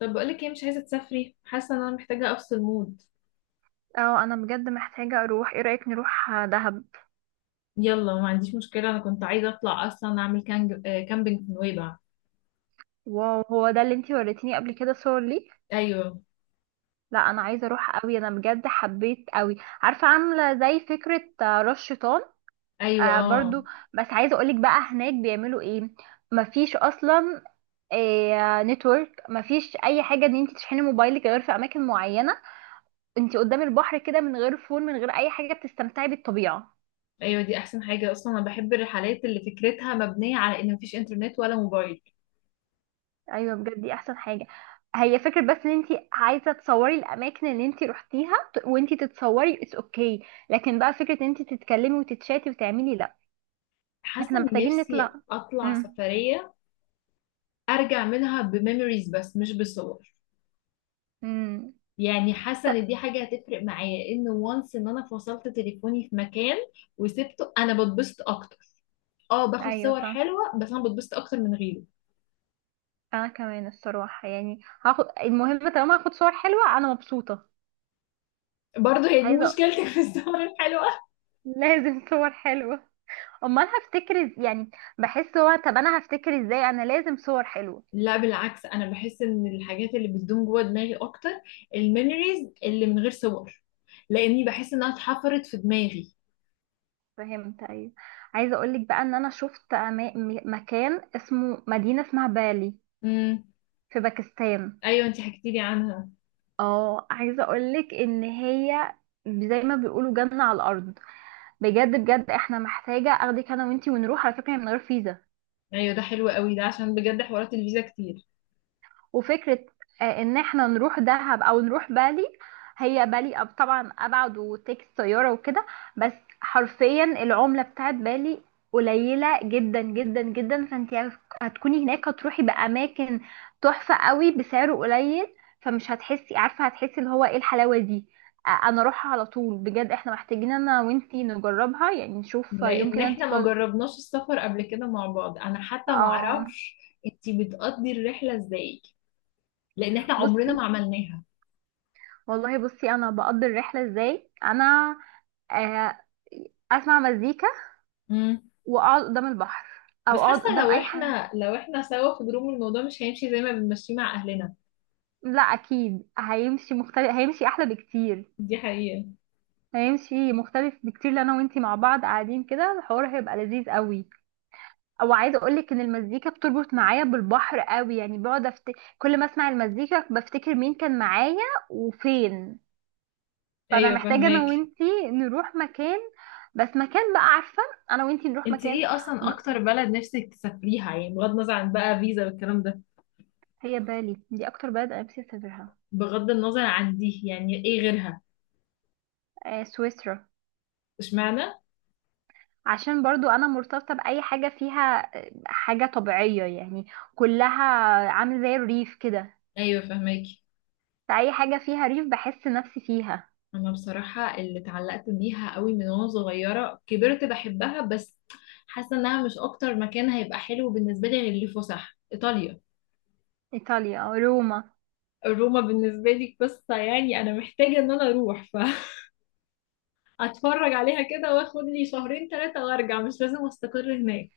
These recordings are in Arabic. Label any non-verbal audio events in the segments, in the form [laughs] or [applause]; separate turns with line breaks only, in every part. طب بقولك ايه؟ مش عايزة تسافري. حاسة ان انا محتاجة افصل مود.
اه، انا بجد محتاجة اروح. ايه رأيك نروح دهب؟
يلا، ما عنديش مشكلة، انا كنت عايزة اطلع اصلا اعمل كانج... آه، كامبينج في نويبع.
واو، هو ده اللي انتي وريتيني قبل كده صور ليه؟
ايوه.
لا، انا عايزة اروح قوي، انا بجد حبيت قوي. عارفة، عاملة زي فكرة راس شيطان.
ايوه،
آه،
اه.
برضو. بس عايزة اقولك بقى، هناك بيعملوا ايه؟ مفيش اصلا. نتورك، مفيش اي حاجة ان انتي تشحني موبايلك غير في اماكن معينة. انتي قدام البحر كده، من غير فون، من غير اي حاجة، بتستمتعي بالطبيعة.
ايوه دي احسن حاجة اصلا، انا بحب الرحلات اللي فكرتها مبنية على ان مفيش انترنت ولا موبايل.
ايوه، بجد دي احسن حاجه. هي فكره، بس ان انت عايزه تصوري الاماكن اللي انت روحتيها وانت تتصوري اتس اوكي. لكن بقى فكره ان انت تتكلمي وتتشاتي وتعملي، لا.
حاسة
احنا
اني
محتاجين
نفسي
نطلع.
اطلع
امم.
سفرية، ارجع منها بميموريز، بس مش بصور.
امم.
يعني حاسة ان دي حاجة هتفرق معايا، ان وانس ان انا فصلت تليفوني في مكان وسبته انا بتبسط اكتر. اه باخد
ايوه.
صور حلوة، بس انا بتبسط اكتر من غيره.
انا كمان الصراحه، يعني هاخد المهم، طالما هاخد صور حلوه انا مبسوطه.
برضه هي دي
عايزه.
مشكلتك في السهرة الحلوة.
لازم صور حلوه. امال هفتكر يعني. بحس هو، طب انا هفتكر ازاي؟ انا لازم صور حلوه.
لا بالعكس، انا بحس ان الحاجات اللي بتدوم جوه دماغي اكتر. الميموريز اللي من غير صور، لاني بحس انها اتحفرت في دماغي.
فهمت، ايوه. عايزه اقولك بقى ان انا شفت مكان، اسمه مدينه اسمها بالي.
امم.
في باكستان.
ايوه انتي حكيتي لي عنها.
اه، عايزه اقولك ان هي، زي ما بيقولوا جنه على الارض. بجد بجد، احنا محتاجه اخدك انا وانتي ونروح. على فكره، هي من غير فيزا.
ايوه ده حلو قوي ده، عشان بجد حوارات الفيزا كتير.
وفكرة، ان احنا نروح دهب او نروح بالي. هي بالي طبعا ابعد، وتيكس طيارة وكده. بس، حرفيا العملة بتاعت بالي قليلة جدا جدا جدا، فانت هتكوني هناك، هتروحي بأماكن تحفة قوي بسعر قليل. فمش هتحسي، عارفة، هتحسي اللي هو، ايه الحلاوة دي. انا اروحها على طول، بجد احنا محتاجين انا وانتي نجربها، يعني نشوف يوم
لان
كده انتي
احنا ما
فاضية.
جربناش السفر قبل كده مع بعض، انا حتى ما
اه.
اعرفش انتي بتقضي الرحلة ازاي، لان احنا عمرنا
بصي.
ما عملناها.
والله، بصي انا بقضي الرحله ازاي، انا آه، اسمع مزيكا.
امم.
واقعد قدام البحر. او
بس حاسة
اقعد قدام
لو
اي حاجه.
احنا سوا في جروب، الموضوع مش هيمشي زي ما بنمشيه مع اهلنا.
لا، اكيد هيمشي مختلف، هيمشي احلى بكتير.
دي حقيقة.
هيمشي مختلف بكتير، لو انا وانتي مع بعض قاعدين كده الحوار هيبقى لذيذ قوي. او عايزه اقولك ان المزيكا بتربط معايا بالبحر قوي، يعني بقعد كل ما اسمع المزيكا بفتكر مين كان معايا، وفين. فانا
ايوه
محتاجه
فهماك.
انا وانتي نروح مكان. بس مكان بقى، عارفه. انا وانتي نروح
انت
مكان.
ايه اصلا اكتر بلد نفسك تسافريها؟ يعني بغض النظر عن بقى فيزا والكلام ده.
هي بالي دي اكتر بلد انا نفسي اسافرها.
بغض النظر عن دي، يعني ايه غيرها؟
سويسرا.
اشمعنى؟
عشان برضو انا مرتبطة باي حاجة فيها حاجة طبيعية، يعني. كلها. عامل زي الريف كده.
ايوه فهماك.
فاي حاجة فيها ريف بحس نفسي فيها.
انا بصراحة اللي اتعلقت بيها قوي من وانا صغيرة، كبرت بحبها، بس حاسة انها مش اكتر مكان هيبقى حلو بالنسبة لي غير اللي فسح، ايطاليا.
ايطاليا، روما.
روما بالنسبة لي قصة، يعني انا محتاجة ان انا اروح فاتفرج [laughs] عليها كده، واخد لي شهرين ثلاثة وارجع، مش لازم استقر هناك.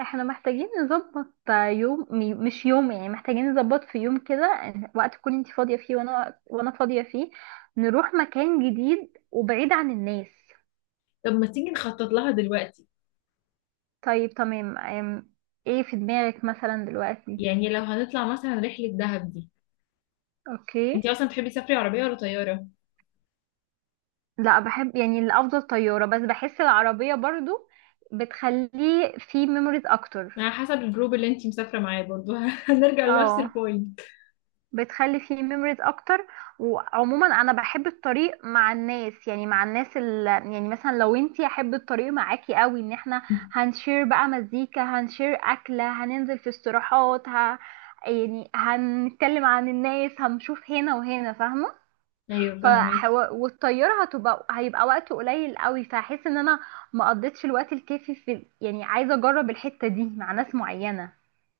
احنا محتاجين نظبط يوم مش يوم، يعني محتاجين نظبط في يوم كده، وقت تكون انت فاضية فيه وانا فاضية فيه. نروح مكان جديد وبعيد عن الناس.
طب ما تيجي نخطط لها دلوقتي.
طيب، تمام. ايه في دماغك مثلا دلوقتي؟
يعني لو هنطلع مثلا رحلة دهب دي، انتي
اوكي.
اصلا تحبي تسافري عربية ولا طيارة؟
لا، بحب، يعني الافضل طياره، بس بحس العربيه برضو بتخليه فيه ميموريز اكتر.
على حسب الجروب اللي انتي مسافرة معاه برضو [laughs] هنرجع لنفس
اه،
البوينت.
بتخلي فيه ميموريز اكتر. وعموما انا بحب الطريق مع الناس، يعني مع الناس يعني مثلا لو انتي، احب الطريق معاكي قوي ان احنا هنشير بقى مزيكا، هنشير اكله، هننزل في استراحات يعني هنتكلم عن الناس، هنشوف هنا وهنا، فاهمه.
ايوه فاهمك.
فحو... والطياره هيبقى وقت قليل قوي، فهحس ان انا ما قضيتش الوقت الكافي في، يعني عايزه اجرب الحته دي مع ناس معينه.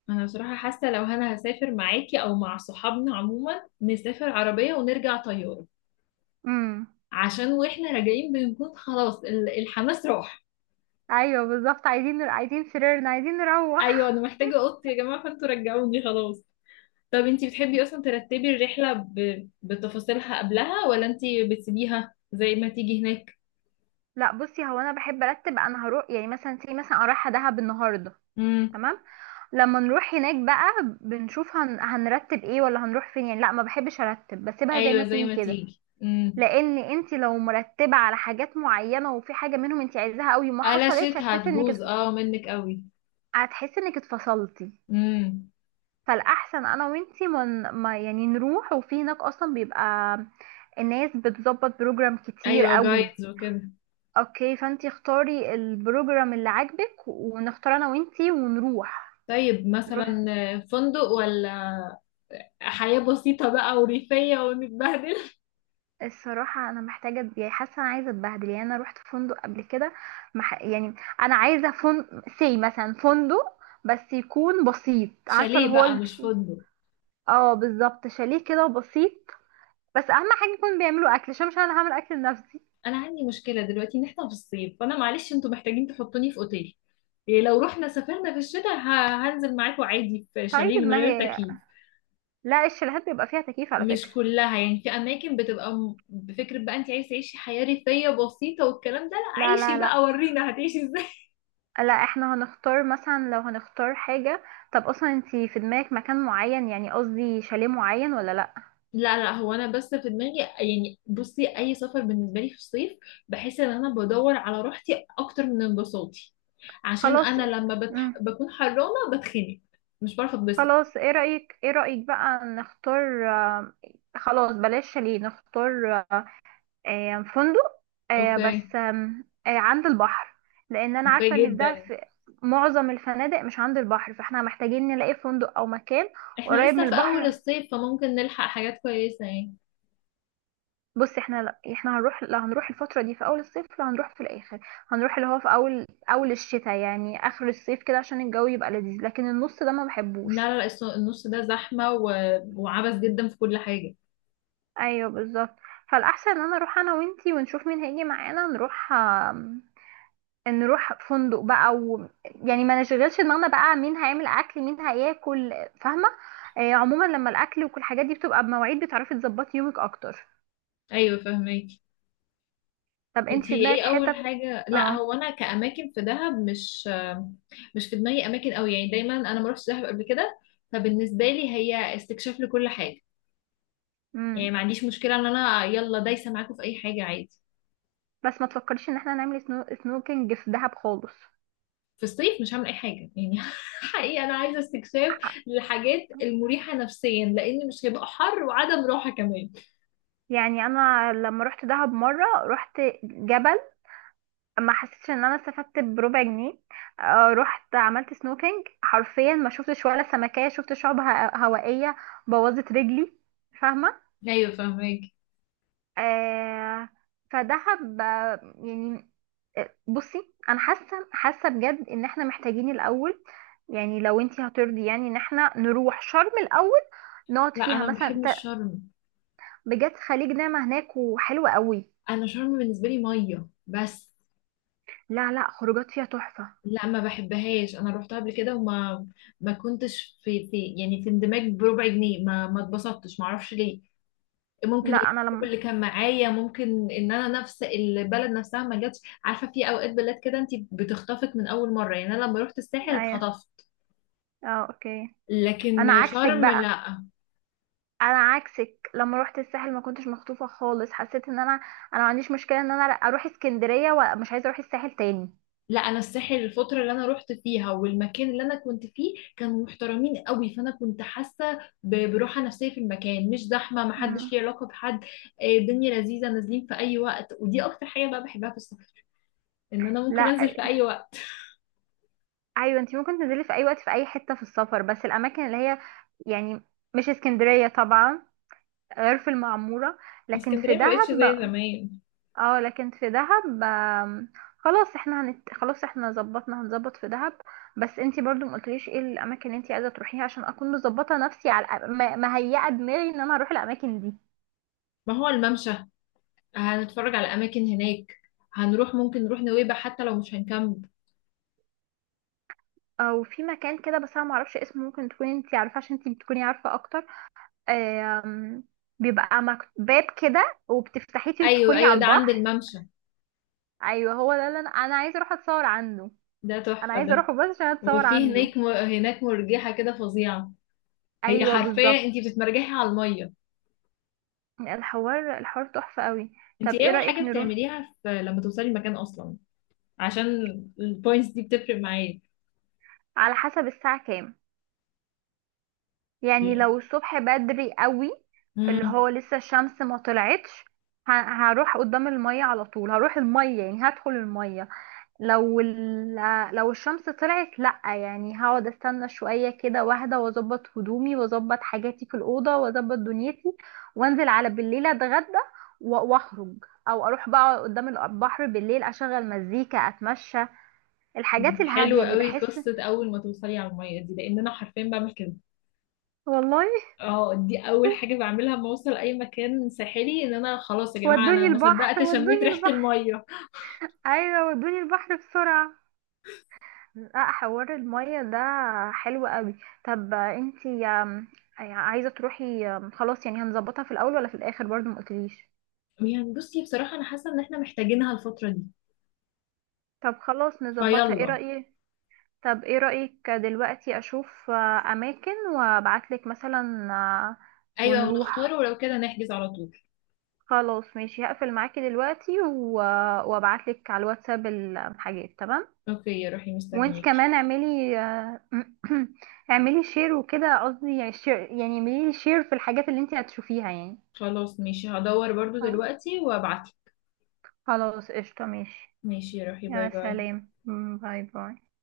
انا بصراحة حاسة لو انا هسافر معاكي او مع صحابنا عموما، نسافر عربية ونرجع طيارة.
امم.
عشان واحنا راجعين بنكون خلاص الحماس راح.
ايوه بالظبط، عايزين عايزين سريرنا، عايزين
ايوه
نروح.
انا محتاجة اوضتي يا جماعة، فانتوا رجعوني خلاص. طب انتي بتحبي اصلا ترتبي الرحلة بتفاصيلها قبلها، ولا انتي بتسيبيها زي ما تيجي هناك؟
لا، بصي، هو انا بحب ارتب، انا هروح يعني مثلا زي مثلا انا رايحه دهب النهارده.
امم.
تمام. لما نروح هناك بقى بنشوف هنرتب ايه، ولا هنروح فين. يعني لا، ما بحبش ارتب، بسيبها زي ما
ايوه زي
تيجي
ما
كده.
تيجي، امم.
لان انت لو مرتبه على حاجات معينه، وفي حاجه منهم انت عايزاها قوي ما
قلشت،
حصلتش، هتحسي انك
هتبوظ اه منك قوي.
هتحسي انك اتفصلتي.
امم.
فالاحسن انا وانتي من ما يعني نروح، وفي هناك اصلا بيبقى الناس بتظبط بروجرام كتير
ايوه
قوي.
جايدز وكده.
اوكي، فانتي اختاري البروجرام اللي عاجبك، ونختار انا وانتي ونروح.
طيب مثلا
نروح.
فندق، ولا حياة بسيطة بقى وريفية ونتبهدل؟
الصراحة، أنا محتاجة أتبيع، حاسة أنا عايزة أتبهدل، يعني أنا روحت فندق قبل كده. يعني، أنا عايزة فندق، سي مثلا فندق، بس يكون بسيط،
[laughs]
عارفة اللي
شاليه
هو
بقى مش فندق.
اه بالظبط، شاليه كده بسيط. بس اهم حاجه يكون بيعملوا اكل، عشان مش انا هعمل اكل لنفسي.
انا عندي مشكله دلوقتي ان احنا في الصيف، فانا معلش انتوا محتاجين تحطوني في اوتيل. إيه لو رحنا سافرنا في الشتاء، هنزل معاكم عادي في شاليه
طيب،
من
ما
غير
هي،
تكييف.
لا الشاليهات بيبقى فيها تكييف، على
مش
فكره.
كلها، يعني في اماكن بتبقى بفكره بقى انت عايز تعيشي حياه ريفيه بسيطه والكلام ده، لا
لا، لا،
عيشي
لا.
بقى ورينا هتعيشي ازاي.
لا، احنا هنختار مثلا، لو هنختار حاجه. طب اصلا، انتي في دماغك مكان معين؟ يعني قصدي شاليه معين ولا لا؟
[laughs] لا لا، هو انا بس في دماغي، يعني بصي اي سفر بالنسبه لي في الصيف بحس ان انا بدور على راحتي اكتر من انبساطي، عشان
خلاص.
انا لما
امم.
بكون حرانه بتخنق، مش بعرف اتبسط.
خلاص، ايه رايك بقى نختار خلاص بلاش شاليه، نختار فندق.
اوكي.
بس آم، آه، عند البحر. لان انا
اوكي
عارفه ان في ده
جدا.
في معظم الفنادق مش عند البحر، فاحنا محتاجين نلاقي فندق او مكان
احنا
قريب
لسه
من
في اول
البحر.
الصيف فممكن نلحق حاجات كويسة يعني.
بص، احنا لا احنا هنروح، لا هنروح الفتره دي في اول الصيف، لا هنروح في الاخر. هنروح اللي هو في اول اول الشتاء، يعني اخر الصيف كده عشان الجو يبقى لذيذ، لكن النص ده ما
لا
بحبوش.
لا، النص ده زحمة وعبث جدا في كل حاجة.
ايوه بالظبط. فالاحسن ان انا اروح انا وانتي ونشوف مين هيجي معانا، نروح نروح فندق بقى و... يعني ما نشغلش دماغنا بقى مين هيعمل اكل مين هياكل. فاهمه. عموما، لما الاكل وكل الحاجات دي بتبقى بمواعيد، بتعرفي تظبطي يومك اكتر.
ايوه فهماكي.
طب انت في
انتي ايه
دماغك
اول
حتت؟
حاجة؟ لا
اه.
هو انا كأماكن في دهب، مش في دماغي اماكن قوي يعني، دايما انا ما رحتش دهب قبل كده، فبالنسبة لي هي استكشاف لكل حاجة. يعني
امم.
ما عنديش مشكلة ان انا يلا دايسة معاكم في اي حاجة عادي.
بس ما تفكريش ان احنا نعمل سنوكينج في دهب خالص.
في الصيف مش هعمل اي حاجه يعني [laughs] حقيقي انا عايزه استكشاف للحاجات المريحه نفسيا، لان مش هيبقى حر وعدم راحه كمان.
يعني انا لما رحت دهب مره رحت جبل، ما حسيتش ان انا استفدت بربع جنيه. رحت عملت سنوكينج، حرفيا ما شفتش ولا سمكيه، شفت شعب هوائيه. بوظت رجلي. فاهمه.
ايوه فهمك.
آه فدهب، يعني، بصي انا حاسه بجد ان احنا محتاجين الاول، يعني لو انتي هترضي، يعني ان احنا نروح شرم الاول، نقعد
لا
فيها
انا ما
مثلا
بحبش شرم.
بجد، خليج نعمة هناك وحلوة قوي.
انا شرم بالنسبه لي ميه بس.
لا لا، خروجات فيها تحفه.
لا ما بحبهاش، انا روحتها قبل كده وما، ما كنتش في يعني في اندماج بربع جنيه، ما اتبسطتش، ما اعرفش ليه. ممكن
لا، انا
الجروب
لما،
اللي كان معايا، ممكن ان انا نفس البلد نفسها ما جاتش. عارفه في اوقات بلاد كده انت بتخطفك من اول مره، يعني انا لما رحت الساحل
ايوه،
اتخطفت.
اه، اوكي. انا
لكن
عكسك
شرم
بقى.
لا.
انا عكسك، لما روحت الساحل ما كنتش مخطوفه خالص، حسيت ان انا، انا ما عنديش مشكله ان انا اروح اسكندريه، ومش عايزه اروح الساحل تاني.
لا انا الساحل، الفتره اللي انا رحت فيها والمكان اللي انا كنت فيه كانوا محترمين قوي، فانا كنت حاسه براحه نفسيه في المكان، مش زحمه،
مم.
محدش ليه علاقه بحد. الدنيا لذيذه، نازلين في اي وقت، ودي اكتر حاجه بقى بحبها في السفر، ان انا ممكن
لا،
انزل في اي وقت.
ايوه انت ممكن تنزلي في اي وقت في اي حته في السفر، بس الاماكن اللي هي، يعني، مش اسكندريه طبعا، غير في المعموره. لكن في
اسكندريه ما بقتش
دهب،
زي زمان.
اه لكن في دهب. خلاص احنا ظبطنا، هنظبط في دهب. بس انت برضو ما قلتليش ايه الاماكن اللي انت عايزه تروحيها، عشان اكون مظبطه نفسي على مهيئه دماغي ان انا هروح الاماكن دي.
ما هو الممشى، هنتفرج على اماكن هناك، هنروح ممكن نروح نويبع حتى لو مش هنكمل.
او في مكان كده، بس انا ما اعرفش اسمه، ممكن تكوني انت عارفه عشان انت بتكوني عارفه اكتر. آم، بيبقى باب كده، وبتفتحيه
ايوه
تدخلي
ايوه،
على
ده عند
البحر.
الممشى.
ايوه، هو ده اللي انا عايزه اروح اتصور عنده.
ده
انا
تحفه
عايزه
ده.
اروحه بس عشان اتصور
وفي
عنده.
هناك، هناك مرجحه كده فظيعه، هي
ايوه
حرفيا
بالظبط.
انتي بتتمرجحي على الميه.
الحوار الحوار تحفه قوي.
انتي
طب
ايه
ايه
اول
رايك
حاجه
نروح؟
بتعمليها في لما توصلي المكان اصلا؟ عشان البوينتس دي بتفرق معايا.
على حسب الساعه كام. يعني لو الصبح بدري قوي، اللي
امم.
هو لسه الشمس ما طلعتش، ه- هروح قدام الميه على طول، هروح الميه، يعني هدخل الميه. لو ال... لو الشمس طلعت لأ، يعني هقعد استنى شوية كده واحدة، واظبط هدومي واظبط حاجاتي في الأوضة واظبط دنيتي، وانزل على بالليل اتغدى واخرج. او اروح بقى قدام البحر بالليل، اشغل مزيكا، اتمشى، الحاجات الهادية.
حلو
يعني
قوي
بحس.
قصه اول ما توصلي على الميه دي، لان انا حرفيا بعمل كده.
والله.
اه دي اول حاجه
[laughs]
بعملها لما اوصل اي مكان ساحلي، ان انا خلاص يا جماعه انا
ودوني
ما
البحر،
صدقت شميت
ودوني
ريحه
البحر.
الميه.
ايوه، ودوني البحر بسرعة. لا، حوار المية ده حلو قوي. طب انتي يعني عايزة تروحي، خلاص، يعني هنظبطها في الأول ولا في الآخر؟ برضو ما قلتليش.
يعني بصي بصراحه، انا حاسه ان احنا محتاجينها الفتره دي.
طب خلاص نظبطها، ايه
فيلا.
رأيك؟ طب ايه رأيك دلوقتي أشوف أماكن، وأبعتلك مثلا
ايوه ونختار،
ونروح.
ولو كده نحجز على طول.
خلاص ماشي، هقفل معاكي دلوقتي وأبعتلك على الواتساب الحاجات، تمام.
اوكي روحي
وانت
مستنياكي.
كمان اعملي [clears throat] اعملي شير وكده، قصدي يعني شير، يعني اعملي شير في الحاجات اللي انت هتشوفيها، يعني
خلاص ماشي هدور برضو
آه،
دلوقتي وابعت.
خلاص قشطة ماشي.
ماشي روحي، باي
يا
باي.
سلام، باي باي.